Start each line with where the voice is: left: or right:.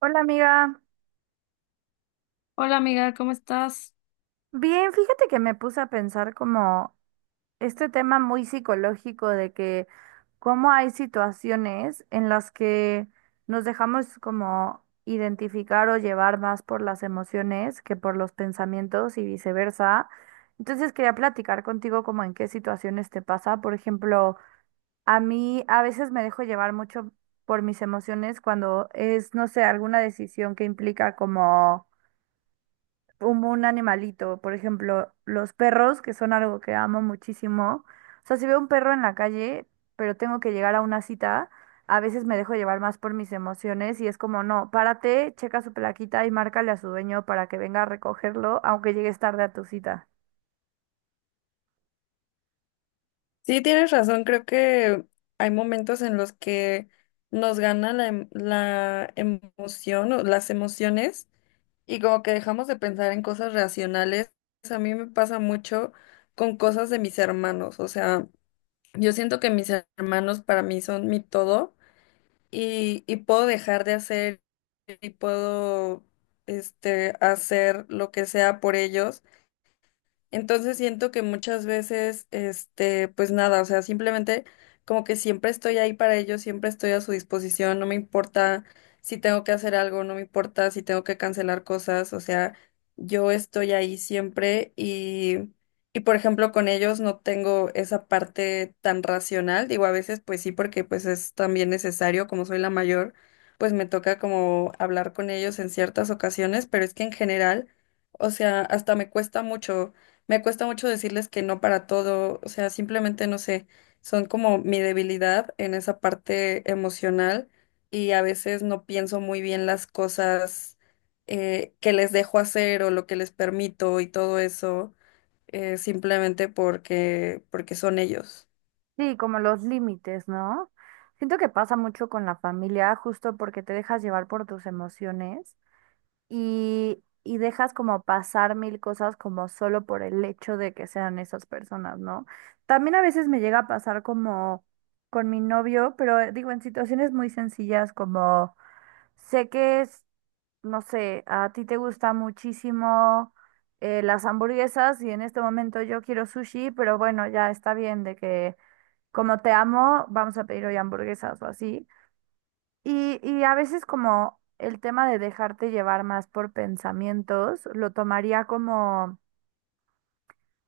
right: Hola amiga,
left: Hola amiga, ¿cómo estás?
right: bien, fíjate que me puse a pensar como este tema muy psicológico de que cómo hay situaciones en las que nos dejamos como identificar o llevar más por las emociones que por los pensamientos y viceversa. Entonces quería platicar contigo como en qué situaciones te pasa. Por ejemplo, a mí a veces me dejo llevar mucho por mis emociones cuando es, no sé, alguna decisión que implica como un animalito, por ejemplo, los perros, que son algo que amo muchísimo. O sea, si veo un perro en la calle, pero tengo que llegar a una cita, a veces me dejo llevar más por mis emociones y es como, no, párate, checa su plaquita y márcale a su dueño para que venga a recogerlo, aunque llegues tarde a tu cita.
left: Sí, tienes razón, creo que hay momentos en los que nos gana la emoción o las emociones y como que dejamos de pensar en cosas racionales. A mí me pasa mucho con cosas de mis hermanos, o sea, yo siento que mis hermanos para mí son mi todo y puedo dejar de hacer y hacer lo que sea por ellos. Entonces siento que muchas veces, este, pues nada, o sea, simplemente como que siempre estoy ahí para ellos, siempre estoy a su disposición, no me importa si tengo que hacer algo, no me importa si tengo que cancelar cosas, o sea, yo estoy ahí siempre y por ejemplo con ellos no tengo esa parte tan racional, digo a veces pues sí porque pues es también necesario, como soy la mayor, pues me toca como hablar con ellos en ciertas ocasiones, pero es que en general, o sea, hasta me cuesta mucho. Me cuesta mucho decirles que no para todo, o sea, simplemente no sé, son como mi debilidad en esa parte emocional y a veces no pienso muy bien las cosas que les dejo hacer o lo que les permito y todo eso, simplemente porque son ellos.
right: Sí, como los límites, ¿no? Siento que pasa mucho con la familia, justo porque te dejas llevar por tus emociones, y dejas como pasar mil cosas como solo por el hecho de que sean esas personas, ¿no? También a veces me llega a pasar como con mi novio, pero digo, en situaciones muy sencillas como sé que es, no sé, a ti te gusta muchísimo las hamburguesas y en este momento yo quiero sushi, pero bueno, ya está bien de que como te amo, vamos a pedir hoy hamburguesas o así. Y a veces como el tema de dejarte llevar más por pensamientos, lo tomaría como,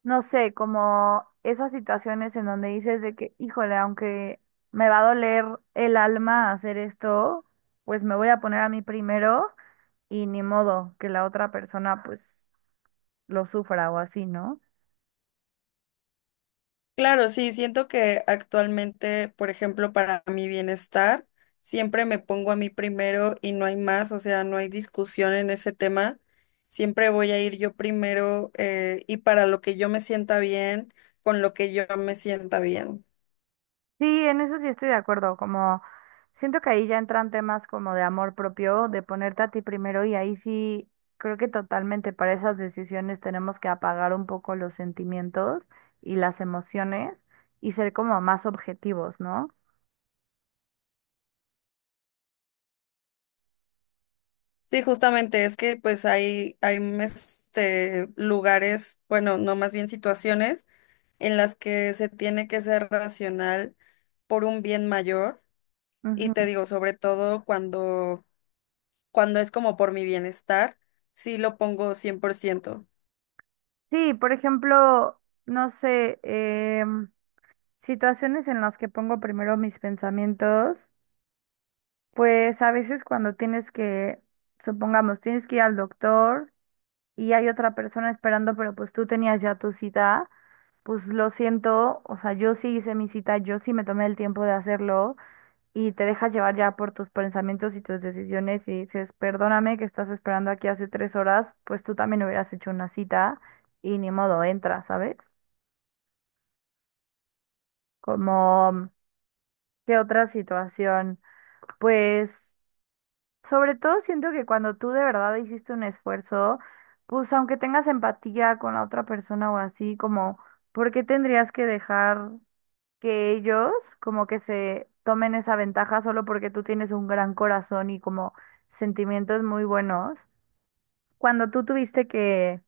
right: no sé, como esas situaciones en donde dices de que, híjole, aunque me va a doler el alma hacer esto, pues me voy a poner a mí primero y ni modo que la otra persona pues lo sufra o así, ¿no?
left: Claro, sí, siento que actualmente, por ejemplo, para mi bienestar, siempre me pongo a mí primero y no hay más, o sea, no hay discusión en ese tema. Siempre voy a ir yo primero y para lo que yo me sienta bien, con lo que yo me sienta bien.
right: Sí, en eso sí estoy de acuerdo, como siento que ahí ya entran temas como de amor propio, de ponerte a ti primero y ahí sí creo que totalmente para esas decisiones tenemos que apagar un poco los sentimientos y las emociones y ser como más objetivos, ¿no?
left: Sí, justamente es que pues este, lugares, bueno, no más bien situaciones en las que se tiene que ser racional por un bien mayor. Y
right: Ujú.
left: te digo, sobre todo cuando es como por mi bienestar, sí lo pongo 100%.
right: Sí, por ejemplo, no sé, em, situaciones en las que pongo primero mis pensamientos, pues a veces cuando tienes que, supongamos, tienes que ir al doctor y hay otra persona esperando, pero pues tú tenías ya tu cita, pues lo siento, o sea, yo sí hice mi cita, yo sí me tomé el tiempo de hacerlo y te dejas llevar ya por tus pensamientos y tus decisiones y dices, perdóname que estás esperando aquí hace 3 horas, pues tú también hubieras hecho una cita y ni modo, entra, ¿sabes? Como, ¿qué otra situación? Pues sobre todo siento que cuando tú de verdad hiciste un esfuerzo, pues aunque tengas empatía con la otra persona o así, como, ¿por qué tendrías que dejar que ellos como que se tomen esa ventaja solo porque tú tienes un gran corazón y como sentimientos muy buenos? Cuando tú tuviste que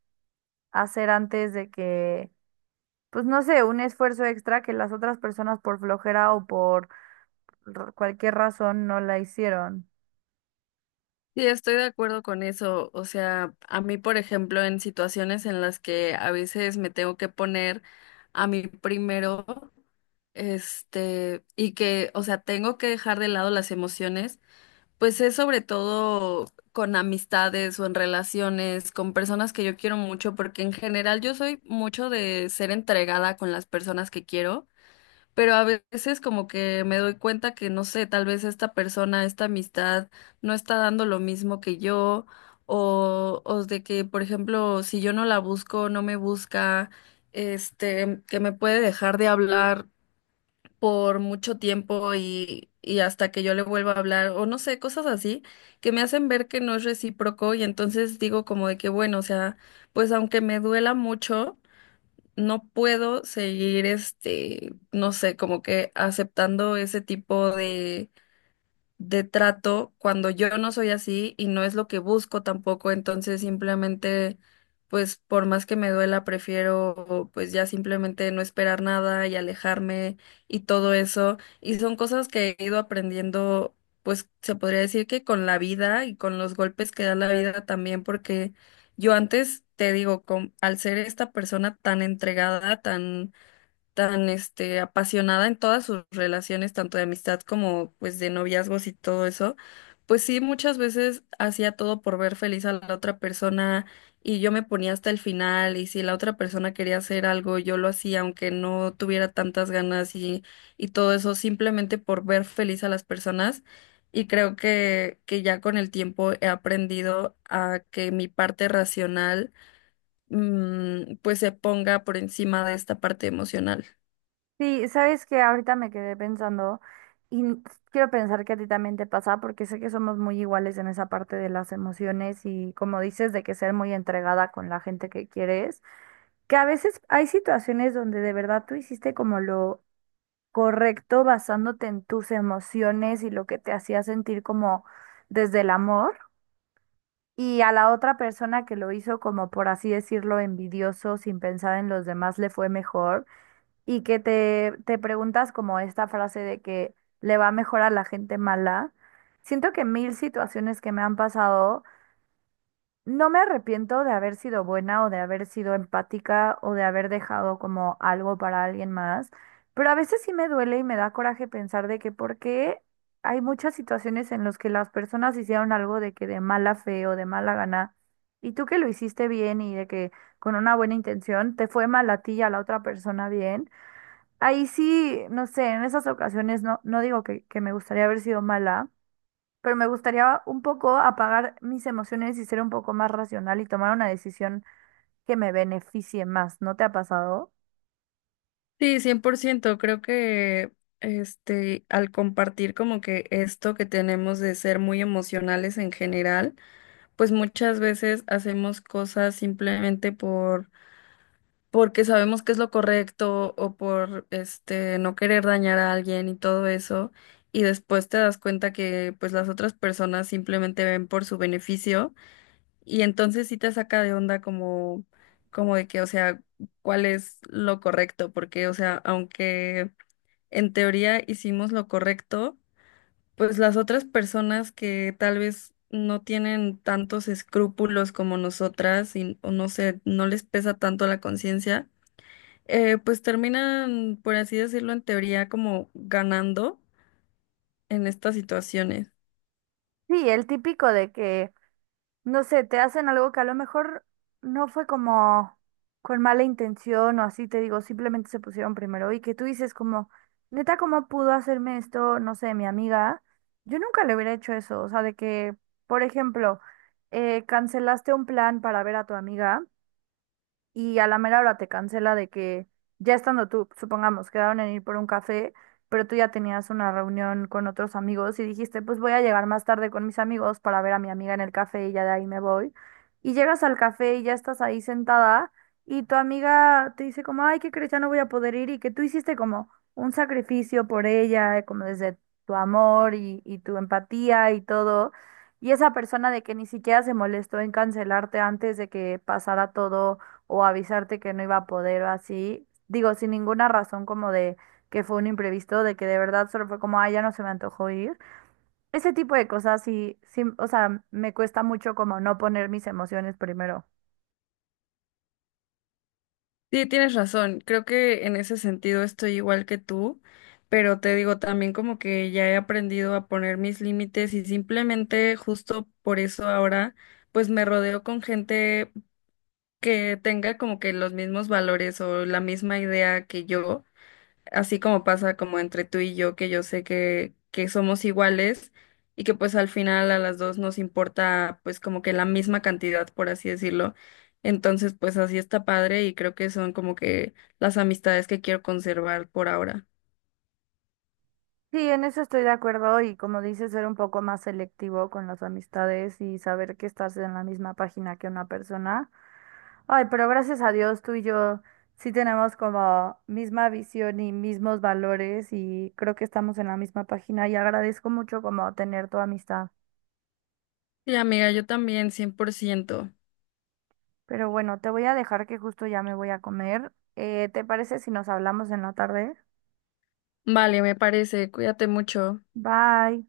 right: hacer antes de que, pues no sé, un esfuerzo extra que las otras personas por flojera o por cualquier razón no la hicieron.
left: Sí, estoy de acuerdo con eso. O sea, a mí, por ejemplo, en situaciones en las que a veces me tengo que poner a mí primero, este, y que, o sea, tengo que dejar de lado las emociones, pues es sobre todo con amistades o en relaciones, con personas que yo quiero mucho, porque en general yo soy mucho de ser entregada con las personas que quiero. Pero a veces como que me doy cuenta que no sé, tal vez esta persona, esta amistad no está dando lo mismo que yo o de que, por ejemplo, si yo no la busco, no me busca, este, que me puede dejar de hablar por mucho tiempo y hasta que yo le vuelva a hablar o no sé, cosas así que me hacen ver que no es recíproco y entonces digo como de que bueno, o sea, pues aunque me duela mucho no puedo seguir, este, no sé, como que aceptando ese tipo de trato cuando yo no soy así y no es lo que busco tampoco, entonces simplemente, pues por más que me duela, prefiero pues ya simplemente no esperar nada y alejarme y todo eso. Y son cosas que he ido aprendiendo, pues se podría decir que con la vida y con los golpes que da la vida también, porque yo antes, te digo, con- al ser esta persona tan entregada, tan apasionada en todas sus relaciones, tanto de amistad como pues de noviazgos y todo eso, pues sí, muchas veces hacía todo por ver feliz a la otra persona y yo me ponía hasta el final y si la otra persona quería hacer algo, yo lo hacía aunque no tuviera tantas ganas y todo eso simplemente por ver feliz a las personas. Y creo que ya con el tiempo he aprendido a que mi parte racional, mm, pues se ponga por encima de esta parte emocional.
right: Sí, sabes que ahorita me quedé pensando y quiero pensar que a ti también te pasa porque sé que somos muy iguales en esa parte de las emociones y como dices de que ser muy entregada con la gente que quieres, que a veces hay situaciones donde de verdad tú hiciste como lo correcto basándote en tus emociones y lo que te hacía sentir como desde el amor y a la otra persona que lo hizo como por así decirlo envidioso sin pensar en los demás le fue mejor y que te preguntas como esta frase de que le va mejor a la gente mala, siento que mil situaciones que me han pasado, no me arrepiento de haber sido buena o de haber sido empática o de haber dejado como algo para alguien más, pero a veces sí me duele y me da coraje pensar de que por qué hay muchas situaciones en las que las personas hicieron algo de que de mala fe o de mala gana. Y tú que lo hiciste bien y de que con una buena intención te fue mal a ti y a la otra persona bien. Ahí sí, no sé, en esas ocasiones no, no digo que me gustaría haber sido mala, pero me gustaría un poco apagar mis emociones y ser un poco más racional y tomar una decisión que me beneficie más. ¿No te ha pasado?
left: Sí, 100%. Creo que este, al compartir como que esto que tenemos de ser muy emocionales en general, pues muchas veces hacemos cosas simplemente porque sabemos que es lo correcto o por este no querer dañar a alguien y todo eso, y después te das cuenta que pues las otras personas simplemente ven por su beneficio y entonces sí te saca de onda como de que, o sea, cuál es lo correcto, porque o sea, aunque en teoría hicimos lo correcto, pues las otras personas que tal vez no tienen tantos escrúpulos como nosotras y o no sé, no les pesa tanto la conciencia, pues terminan, por así decirlo, en teoría como ganando en estas situaciones.
right: Sí, el típico de que no sé, te hacen algo que a lo mejor no fue como con mala intención o así, te digo, simplemente se pusieron primero y que tú dices como, neta, ¿cómo pudo hacerme esto? No sé, mi amiga. Yo nunca le hubiera hecho eso, o sea, de que, por ejemplo, cancelaste un plan para ver a tu amiga y a la mera hora te cancela de que ya estando tú, supongamos, quedaron en ir por un café, pero tú ya tenías una reunión con otros amigos y dijiste, pues voy a llegar más tarde con mis amigos para ver a mi amiga en el café y ya de ahí me voy. Y llegas al café y ya estás ahí sentada y tu amiga te dice como, ay, ¿qué crees? Ya no voy a poder ir y que tú hiciste como un sacrificio por ella, como desde tu amor y tu empatía y todo. Y esa persona de que ni siquiera se molestó en cancelarte antes de que pasara todo o avisarte que no iba a poder o así. Digo, sin ninguna razón como de que fue un imprevisto, de que de verdad solo fue como, ay, ya no se me antojó ir. Ese tipo de cosas sí, sí, o sea, me cuesta mucho como no poner mis emociones primero.
left: Sí, tienes razón, creo que en ese sentido estoy igual que tú, pero te digo también como que ya he aprendido a poner mis límites y simplemente justo por eso ahora pues me rodeo con gente que tenga como que los mismos valores o la misma idea que yo, así como pasa como entre tú y yo, que yo sé que somos iguales y que pues al final a las dos nos importa pues como que la misma cantidad, por así decirlo. Entonces pues así está padre y creo que son como que las amistades que quiero conservar por ahora.
right: Sí, en eso estoy de acuerdo y como dices, ser un poco más selectivo con las amistades y saber que estás en la misma página que una persona. Ay, pero gracias a Dios tú y yo sí tenemos como misma visión y mismos valores y creo que estamos en la misma página y agradezco mucho como tener tu amistad.
left: Sí, amiga, yo también, 100%.
right: Pero bueno, te voy a dejar que justo ya me voy a comer. ¿Te parece si nos hablamos en la tarde?
left: Vale, me parece, cuídate mucho.
right: Bye.